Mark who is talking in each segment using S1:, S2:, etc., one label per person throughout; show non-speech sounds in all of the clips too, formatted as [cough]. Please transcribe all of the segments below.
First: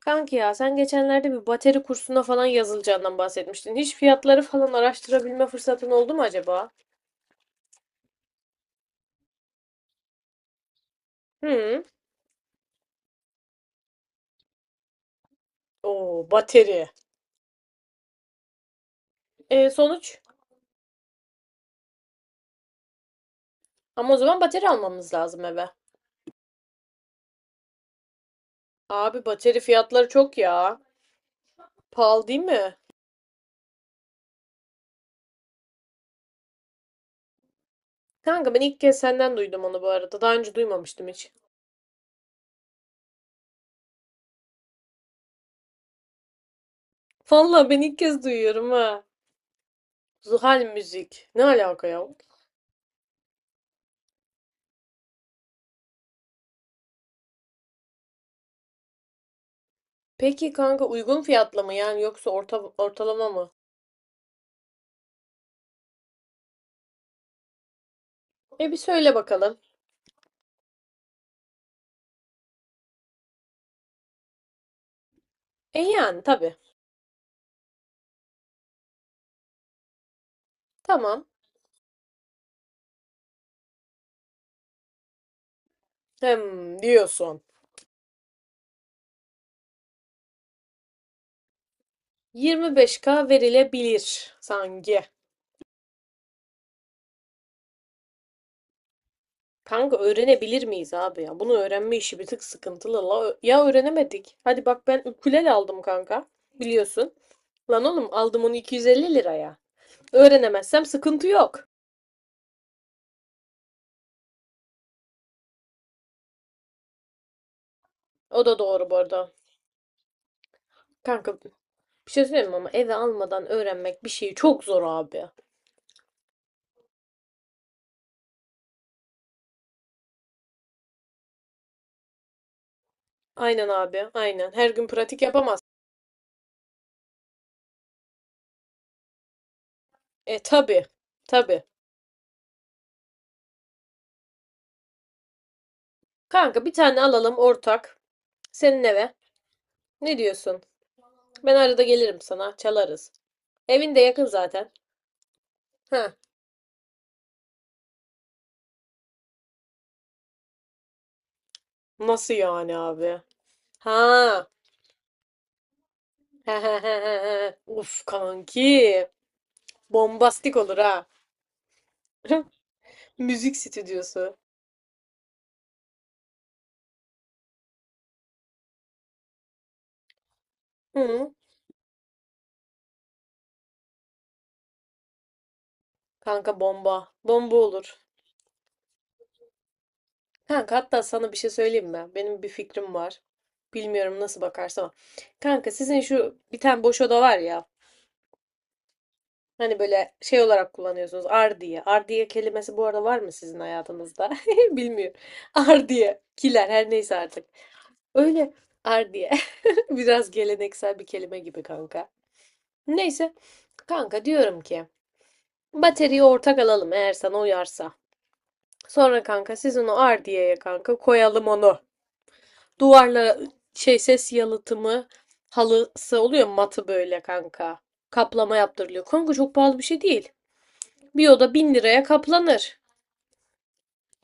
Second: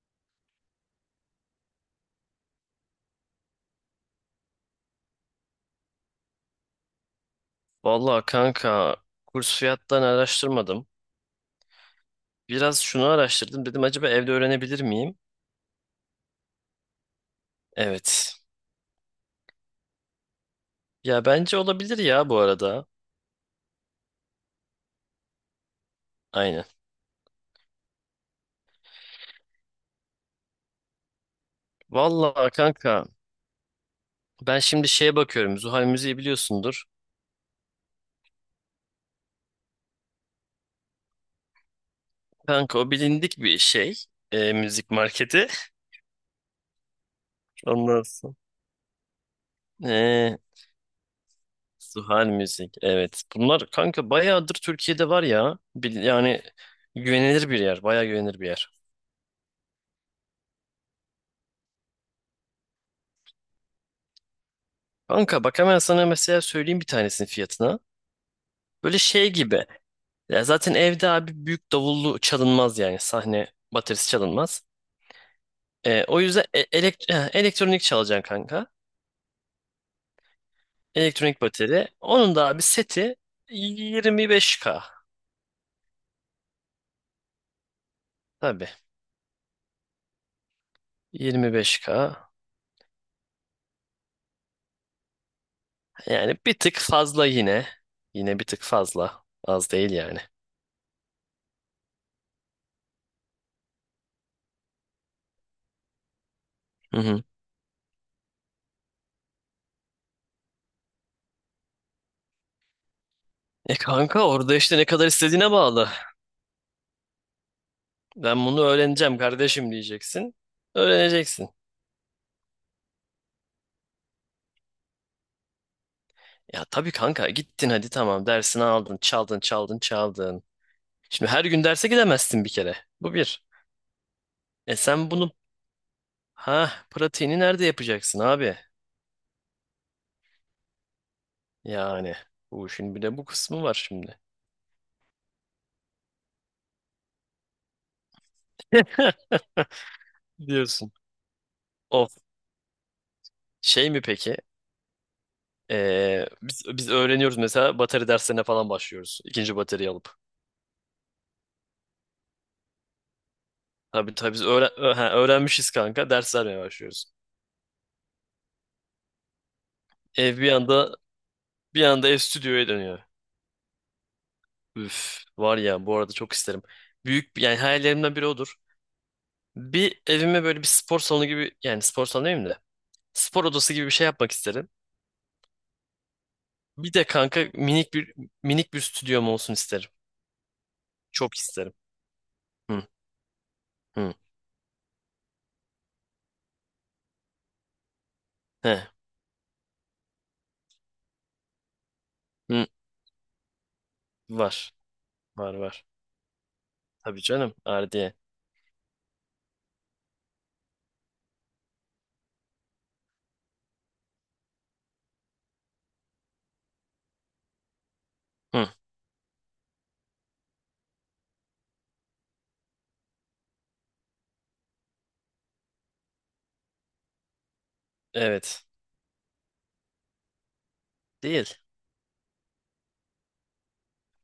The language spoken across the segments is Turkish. S1: Kanki ya sen geçenlerde bir bateri kursuna falan yazılacağından bahsetmiştin. Hiç fiyatları falan araştırabilme fırsatın oldu mu acaba?
S2: Vallahi kanka kurs fiyattan araştırmadım.
S1: Hı.
S2: Biraz şunu araştırdım. Dedim acaba evde öğrenebilir miyim?
S1: Oo, bateri.
S2: Evet.
S1: E, sonuç?
S2: Ya bence olabilir ya bu arada.
S1: Ama o zaman bateri almamız lazım eve.
S2: Aynen.
S1: Abi bateri fiyatları çok ya. Pahalı değil
S2: Vallahi
S1: mi?
S2: kanka ben şimdi şeye bakıyorum. Zuhal Müziği biliyorsundur.
S1: Kanka ben ilk kez senden duydum onu bu arada. Daha önce duymamıştım hiç.
S2: Kanka o bilindik bir şey. Müzik marketi. [laughs]
S1: Vallahi ben ilk
S2: Ondan
S1: kez
S2: sonra.
S1: duyuyorum ha.
S2: E,
S1: Zuhal müzik. Ne alaka ya?
S2: Zuhal Müzik. Evet. Bunlar kanka bayağıdır Türkiye'de var ya. Yani güvenilir bir yer. Bayağı güvenilir bir yer.
S1: Peki kanka uygun fiyatlı mı yani yoksa orta, ortalama mı?
S2: Kanka bak hemen sana mesela söyleyeyim bir tanesinin fiyatına.
S1: E bir
S2: Böyle
S1: söyle
S2: şey
S1: bakalım.
S2: gibi. Ya zaten evde abi büyük davullu çalınmaz yani. Sahne baterisi çalınmaz.
S1: E
S2: O
S1: yani
S2: yüzden
S1: tabii.
S2: elektronik çalacaksın kanka.
S1: Tamam.
S2: Elektronik bateri. Onun da abi seti 25K.
S1: Hem diyorsun.
S2: Tabii. 25K.
S1: 25K verilebilir sanki.
S2: Yani bir tık fazla yine. Yine bir tık fazla. Az değil
S1: Kanka
S2: yani.
S1: öğrenebilir miyiz abi ya? Bunu öğrenme işi bir tık sıkıntılı. La, ya öğrenemedik. Hadi bak ben ukulele aldım kanka.
S2: Hı
S1: Biliyorsun.
S2: hı.
S1: Lan oğlum aldım onu 250 liraya. Öğrenemezsem sıkıntı yok.
S2: E kanka orada işte ne kadar istediğine bağlı.
S1: O
S2: Ben
S1: da
S2: bunu
S1: doğru bu
S2: öğreneceğim
S1: arada.
S2: kardeşim diyeceksin.
S1: Kanka
S2: Öğreneceksin.
S1: bir şey söyleyeyim mi ama eve almadan öğrenmek bir şeyi çok zor abi.
S2: Ya tabii kanka gittin hadi tamam dersini aldın çaldın çaldın çaldın. Şimdi her gün derse gidemezsin bir kere. Bu bir.
S1: Aynen abi, aynen. Her
S2: E
S1: gün
S2: sen
S1: pratik
S2: bunu,
S1: yapamaz.
S2: ha pratiğini nerede yapacaksın abi?
S1: E tabi, tabi.
S2: Yani bu işin bir de bu kısmı var şimdi.
S1: Kanka bir tane alalım ortak. Senin eve.
S2: [laughs]
S1: Ne diyorsun?
S2: Diyorsun.
S1: Ben arada
S2: Of
S1: gelirim sana. Çalarız.
S2: şey
S1: Evin de
S2: mi
S1: yakın
S2: peki?
S1: zaten. Ha.
S2: Biz öğreniyoruz mesela bateri derslerine falan başlıyoruz. İkinci bateriyi alıp.
S1: Nasıl yani abi?
S2: Tabii tabii biz
S1: Ha.
S2: öğrenmişiz kanka ders vermeye başlıyoruz.
S1: [laughs] Uf kanki.
S2: Ev bir
S1: Bombastik olur
S2: anda
S1: ha.
S2: bir anda ev stüdyoya dönüyor.
S1: [laughs] Müzik stüdyosu.
S2: Üf, var ya bu arada çok isterim. Büyük yani hayallerimden biri odur. Bir evime böyle bir spor salonu
S1: Hı.
S2: gibi yani spor salonu demeyeyim de spor odası gibi bir şey yapmak isterim.
S1: Kanka
S2: Bir de
S1: bomba.
S2: kanka
S1: Bomba
S2: minik
S1: olur.
S2: bir minik bir stüdyom olsun isterim.
S1: Kanka hatta sana
S2: Çok
S1: bir şey
S2: isterim.
S1: söyleyeyim mi? Benim bir
S2: Hı
S1: fikrim var.
S2: hı.
S1: Bilmiyorum nasıl bakarsan. Kanka sizin şu bir tane boş oda var ya.
S2: He.
S1: Hani böyle şey olarak kullanıyorsunuz. Ardiye. Ardiye
S2: Hı.
S1: kelimesi bu arada var mı sizin hayatınızda? [laughs]
S2: Var.
S1: Bilmiyorum.
S2: Var var.
S1: Ardiye. Kiler her neyse
S2: Tabii
S1: artık.
S2: canım. Ardiye.
S1: Öyle ardiye. [laughs] Biraz geleneksel bir kelime gibi kanka. Neyse. Kanka diyorum ki bataryayı ortak alalım eğer sana uyarsa.
S2: Hı.
S1: Sonra kanka siz onu ardiyeye kanka koyalım onu. Duvarla şey ses yalıtımı halısı oluyor matı böyle kanka. Kaplama
S2: Evet.
S1: yaptırılıyor. Kanka çok pahalı bir şey değil. Bir oda
S2: Değil.
S1: 1.000 liraya kaplanır.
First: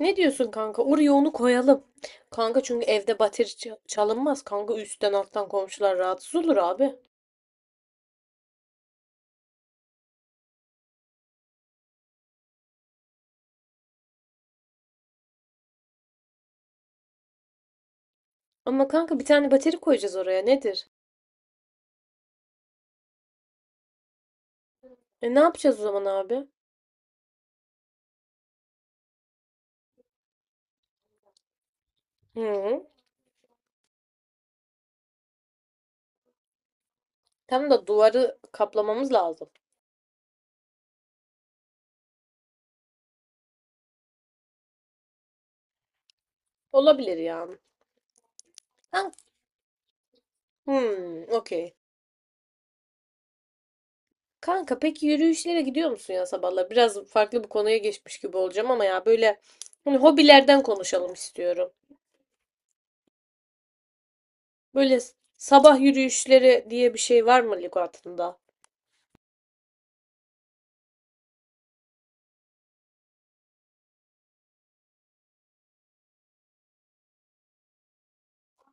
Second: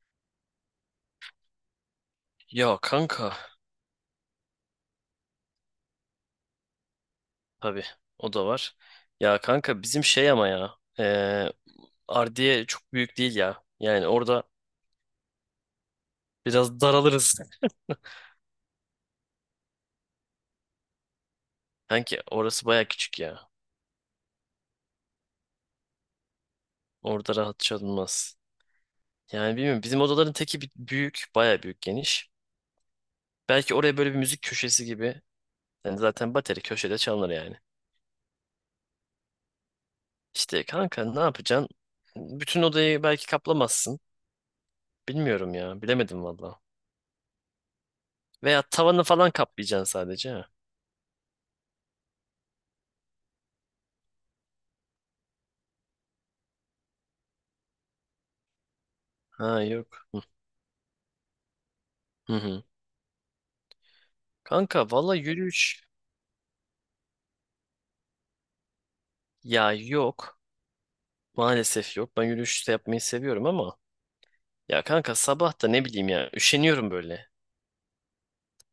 S1: Ne diyorsun kanka? Oraya onu koyalım. Kanka
S2: Ya
S1: çünkü evde
S2: kanka.
S1: bateri çalınmaz. Kanka üstten alttan komşular rahatsız olur abi.
S2: Tabii. O da var. Ya kanka bizim şey ama ya. Ardiye çok büyük değil ya. Yani orada biraz daralırız.
S1: Ama kanka bir tane bateri koyacağız oraya. Nedir?
S2: Kanki orası baya küçük ya.
S1: E ne yapacağız o zaman abi?
S2: Orada rahat çalınmaz. Yani bilmiyorum. Bizim odaların teki büyük. Baya büyük geniş.
S1: Hı. Hı.
S2: Belki oraya böyle bir müzik köşesi gibi. Yani zaten bateri köşede çalınır yani.
S1: Tam da duvarı kaplamamız lazım.
S2: İşte kanka ne yapacaksın? Bütün odayı belki kaplamazsın. Bilmiyorum ya. Bilemedim valla.
S1: Olabilir yani.
S2: Veya tavanı
S1: Kanka,
S2: falan kaplayacaksın sadece. Ha,
S1: hmm, okey. Kanka peki yürüyüşlere gidiyor musun ya sabahlar? Biraz farklı bir konuya geçmiş gibi olacağım ama ya böyle
S2: ha
S1: hani
S2: yok.
S1: hobilerden konuşalım istiyorum.
S2: Hı hı. Kanka
S1: Böyle
S2: valla
S1: sabah
S2: yürüyüş
S1: yürüyüşleri diye bir şey var mı lügatında?
S2: ya yok. Maalesef yok. Ben yürüyüş de yapmayı seviyorum ama ya kanka sabah da ne bileyim ya üşeniyorum böyle.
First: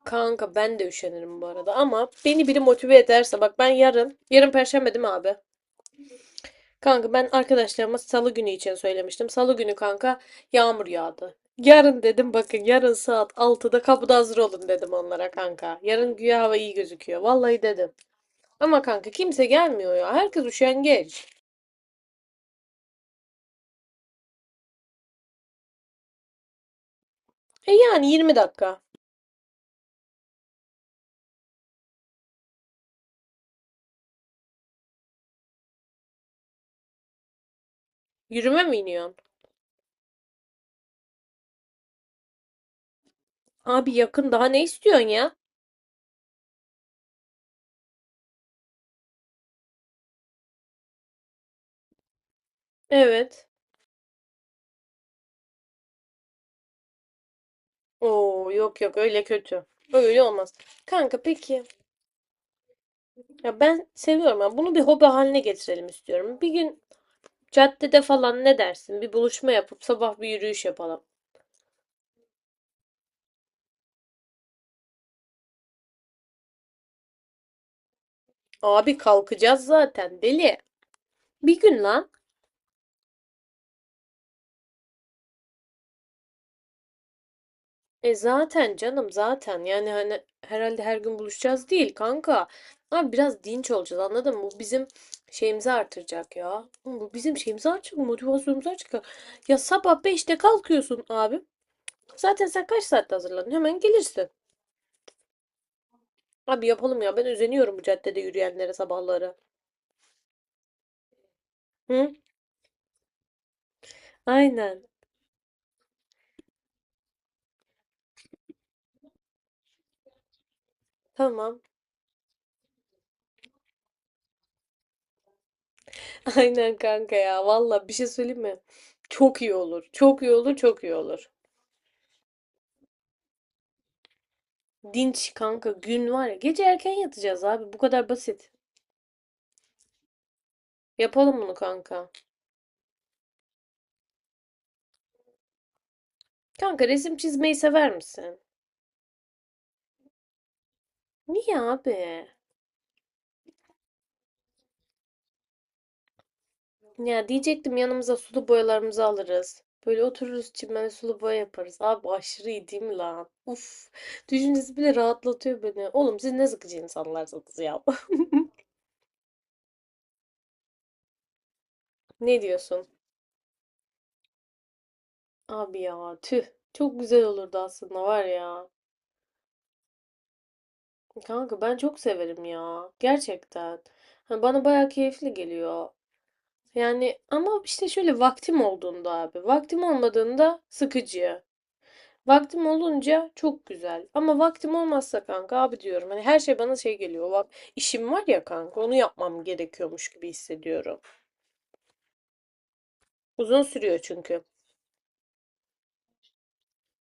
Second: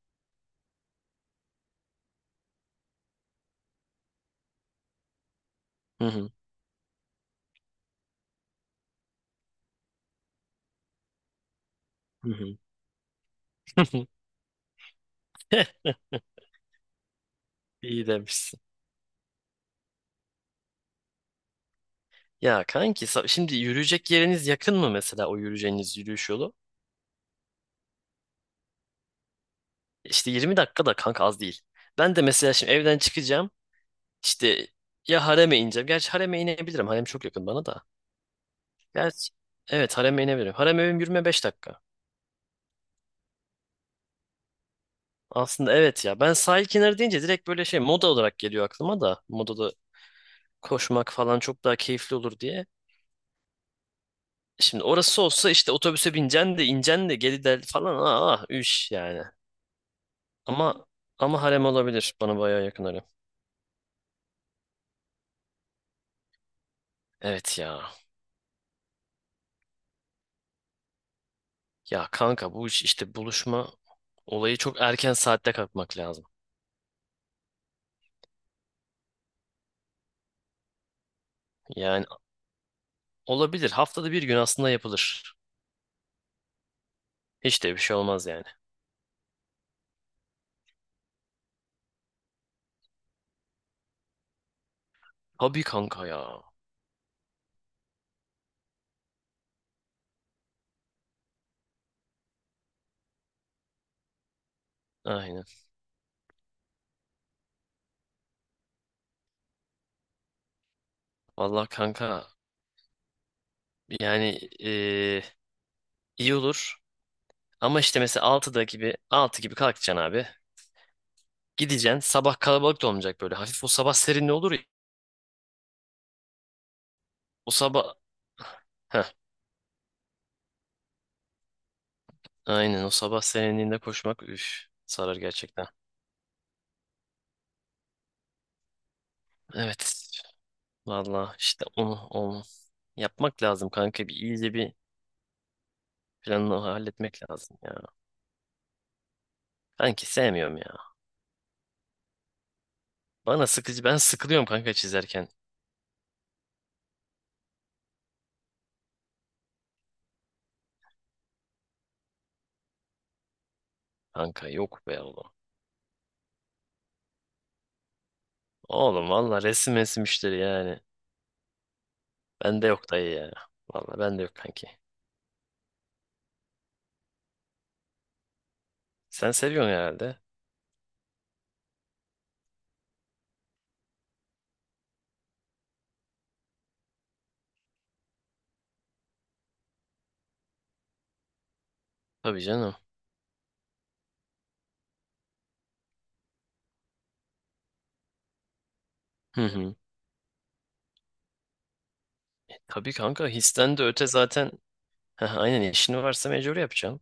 S1: Kanka ben de üşenirim bu arada ama beni biri motive ederse bak ben yarın Perşembe değil mi abi?
S2: Hı hı.
S1: Kanka ben arkadaşlarıma Salı günü için söylemiştim. Salı günü kanka yağmur yağdı. Yarın
S2: Hı
S1: dedim bakın
S2: hı.
S1: yarın saat 6'da kapıda
S2: [laughs]
S1: hazır olun dedim onlara
S2: [laughs]
S1: kanka.
S2: Heh,
S1: Yarın güya hava iyi gözüküyor. Vallahi dedim.
S2: iyi demişsin.
S1: Ama kanka kimse gelmiyor ya. Herkes üşengeç.
S2: Ya kanki şimdi yürüyecek yeriniz yakın mı mesela o yürüyeceğiniz yürüyüş yolu?
S1: E yani 20 dakika.
S2: İşte 20 dakika da kanka az değil. Ben de mesela şimdi evden çıkacağım. İşte ya hareme ineceğim. Gerçi hareme inebilirim. Harem çok yakın bana da.
S1: Yürüme mi iniyorsun?
S2: Gerçi evet hareme inebilirim. Harem evim yürüme 5 dakika.
S1: Abi yakın daha ne istiyorsun ya?
S2: Aslında evet ya. Ben sahil kenarı deyince direkt böyle şey moda olarak geliyor aklıma da. Modada koşmak falan çok daha keyifli olur diye.
S1: Evet.
S2: Şimdi orası olsa işte otobüse bineceksin de ineceksin de geri del falan. Aa,
S1: Oo yok
S2: üş
S1: yok
S2: yani.
S1: öyle kötü. Öyle olmaz.
S2: Ama
S1: Kanka
S2: ama
S1: peki.
S2: harem olabilir. Bana bayağı yakın harem.
S1: Ya ben seviyorum ya. Bunu bir hobi haline getirelim istiyorum. Bir gün
S2: Evet ya.
S1: caddede falan ne dersin? Bir buluşma yapıp sabah bir yürüyüş yapalım.
S2: Ya kanka bu iş işte buluşma olayı çok erken saatte kalkmak lazım.
S1: Abi kalkacağız zaten deli. Bir gün
S2: Yani
S1: lan.
S2: olabilir. Haftada bir gün aslında yapılır. Hiç de bir şey
S1: E
S2: olmaz yani.
S1: zaten canım zaten. Yani hani herhalde her gün buluşacağız değil kanka. Abi biraz dinç olacağız anladın mı? Bu bizim
S2: Tabii
S1: şeyimizi
S2: kanka
S1: artıracak
S2: ya.
S1: ya. Oğlum bu bizim şeyimizi artıracak, motivasyonumuzu artıracak. Ya sabah 5'te kalkıyorsun abi. Zaten sen kaç saatte hazırlanıyorsun? Hemen gelirsin.
S2: Aynen.
S1: Abi yapalım ya. Ben özeniyorum bu caddede yürüyenlere sabahları.
S2: Vallahi
S1: Hı?
S2: kanka yani
S1: Aynen.
S2: iyi olur. Ama işte mesela altı gibi kalkacaksın abi.
S1: Tamam.
S2: Gideceksin. Sabah kalabalık da olmayacak böyle. Hafif o sabah serinliği olur ya.
S1: [laughs] Aynen kanka ya.
S2: O
S1: Valla bir
S2: sabah
S1: şey söyleyeyim mi?
S2: Heh,
S1: Çok iyi olur. Çok iyi olur. Çok iyi olur.
S2: aynen o sabah serinliğinde koşmak üf sarar
S1: Dinç
S2: gerçekten.
S1: kanka gün var ya. Gece erken yatacağız abi. Bu kadar basit.
S2: Evet. Valla
S1: Yapalım bunu
S2: işte onu,
S1: kanka.
S2: onu yapmak lazım kanka. Bir iyice bir planını
S1: Kanka resim
S2: halletmek
S1: çizmeyi
S2: lazım ya.
S1: sever misin?
S2: Kanki sevmiyorum ya.
S1: Niye abi?
S2: Bana sıkıcı. Ben sıkılıyorum kanka çizerken.
S1: Ya diyecektim yanımıza sulu boyalarımızı alırız. Böyle otururuz çimene sulu boya yaparız. Abi aşırı iyi değil mi lan? Uf.
S2: Kanka
S1: Düşüncesi
S2: yok
S1: bile
S2: be oğlum.
S1: rahatlatıyor beni. Oğlum siz ne sıkıcı insanlarsınız ya. [laughs]
S2: Oğlum valla resim resim işleri yani.
S1: Ne
S2: Bende
S1: diyorsun?
S2: yok dayı ya. Valla bende yok kanki.
S1: Abi ya tüh. Çok güzel olurdu aslında var ya.
S2: Sen seviyorsun herhalde.
S1: Kanka ben çok severim ya. Gerçekten. Hani bana bayağı keyifli geliyor. Yani ama işte şöyle vaktim olduğunda abi. Vaktim olmadığında sıkıcı.
S2: Tabii
S1: Vaktim
S2: canım.
S1: olunca çok güzel. Ama vaktim olmazsa kanka abi diyorum. Hani her şey bana şey geliyor. Bak işim var ya kanka onu yapmam
S2: Hı hı.
S1: gerekiyormuş gibi hissediyorum.
S2: Tabii kanka
S1: Uzun
S2: histen de
S1: sürüyor
S2: öte
S1: çünkü.
S2: zaten. Heh, aynen işini varsa mecbur yapacaksın.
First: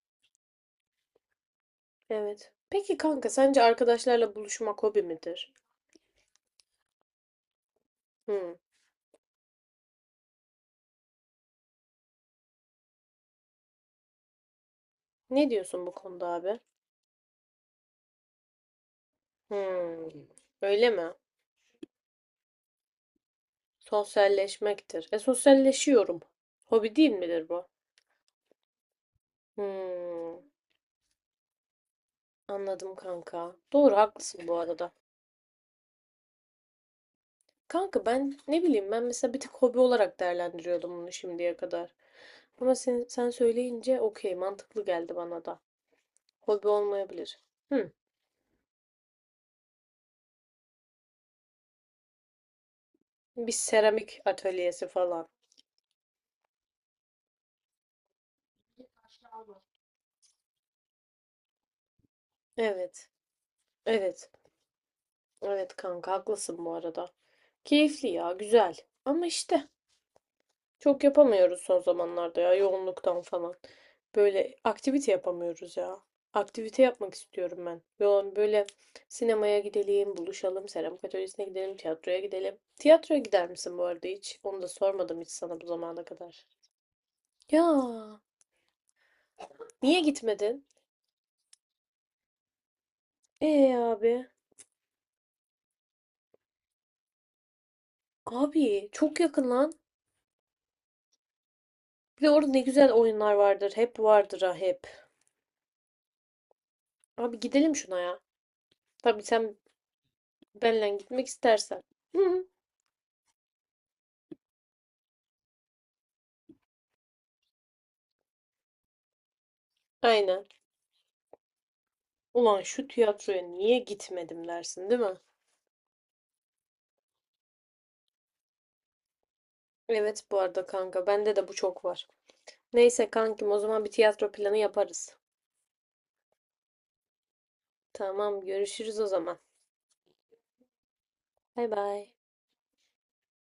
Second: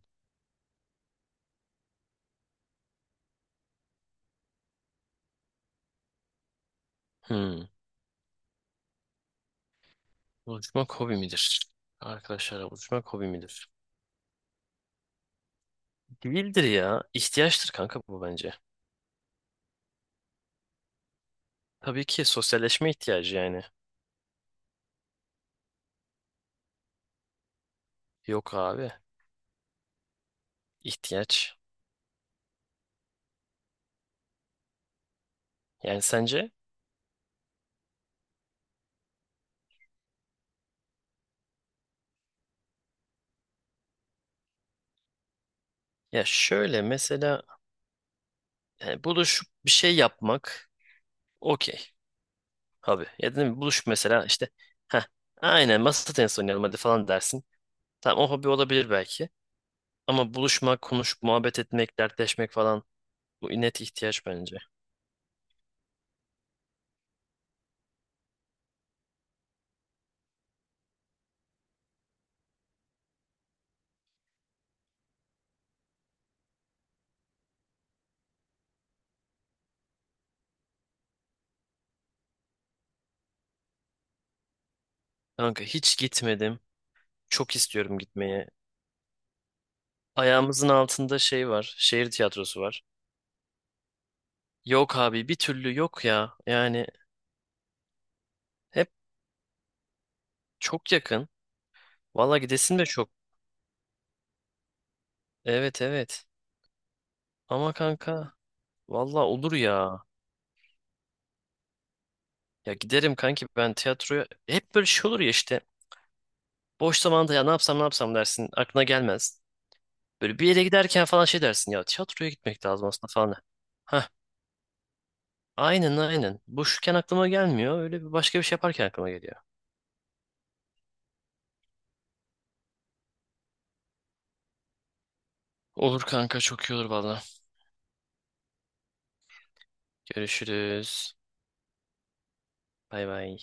S1: Evet. Peki kanka sence arkadaşlarla buluşmak hobi midir?
S2: Hı.
S1: Hmm.
S2: Buluşmak hobi midir? Arkadaşlarla buluşmak hobi midir?
S1: Ne diyorsun bu konuda abi?
S2: Değildir ya. İhtiyaçtır kanka bu bence.
S1: Hmm, öyle mi?
S2: Tabii ki sosyalleşme ihtiyacı yani.
S1: Sosyalleşmektir. E sosyalleşiyorum. Hobi değil midir bu?
S2: Yok abi.
S1: Hmm,
S2: İhtiyaç.
S1: anladım kanka. Doğru haklısın bu arada.
S2: Yani sence?
S1: Kanka ben ne bileyim ben mesela bir tek hobi olarak değerlendiriyordum bunu şimdiye kadar. Ama sen söyleyince okey mantıklı geldi bana da.
S2: Ya
S1: Hobi
S2: şöyle
S1: olmayabilir.
S2: mesela
S1: Hmm,
S2: yani buluşup bir şey yapmak okey abi. Ya
S1: bir
S2: dedim buluşup
S1: seramik
S2: mesela işte
S1: atölyesi
S2: ha
S1: falan.
S2: aynen masa tenisi oynayalım hadi falan dersin. Tamam o hobi olabilir belki. Ama buluşmak, konuşup muhabbet etmek, dertleşmek falan
S1: Evet.
S2: bu net ihtiyaç
S1: Evet.
S2: bence.
S1: Evet kanka haklısın bu arada. Keyifli ya güzel. Ama işte. Çok yapamıyoruz son zamanlarda ya yoğunluktan falan. Böyle aktivite yapamıyoruz ya. Aktivite yapmak istiyorum ben. Yoğun böyle sinemaya gidelim, buluşalım, seramik atölyesine gidelim, tiyatroya gidelim. Tiyatroya gider misin bu arada hiç? Onu da sormadım hiç sana
S2: Kanka
S1: bu
S2: hiç
S1: zamana kadar.
S2: gitmedim. Çok
S1: Ya
S2: istiyorum gitmeye.
S1: niye gitmedin?
S2: Ayağımızın altında şey var. Şehir tiyatrosu var.
S1: Abi.
S2: Yok abi bir türlü yok ya. Yani
S1: Abi
S2: hep
S1: çok yakın lan.
S2: çok yakın.
S1: Bir de
S2: Valla
S1: orada ne
S2: gidesin de
S1: güzel
S2: çok.
S1: oyunlar vardır. Hep vardır ha hep.
S2: Evet evet.
S1: Abi
S2: Ama
S1: gidelim şuna ya.
S2: kanka valla
S1: Tabii
S2: olur
S1: sen
S2: ya.
S1: benle gitmek istersen. Hı,
S2: Ya giderim kanki ben tiyatroya. Hep böyle şey olur ya işte. Boş zamanda ya ne yapsam ne yapsam dersin. Aklına gelmez. Böyle
S1: aynen.
S2: bir yere giderken falan şey dersin. Ya tiyatroya
S1: Ulan
S2: gitmek lazım
S1: şu
S2: aslında falan.
S1: tiyatroya niye
S2: Heh
S1: gitmedim dersin, değil mi?
S2: aynen aynen. Boşken aklıma gelmiyor. Öyle bir başka bir şey yaparken aklıma geliyor.
S1: Evet bu arada kanka bende de bu çok var. Neyse kankim o zaman bir tiyatro planı yaparız.
S2: Olur kanka çok iyi olur valla.
S1: Tamam görüşürüz o zaman.
S2: Görüşürüz.
S1: Bay bay.
S2: Bay bay.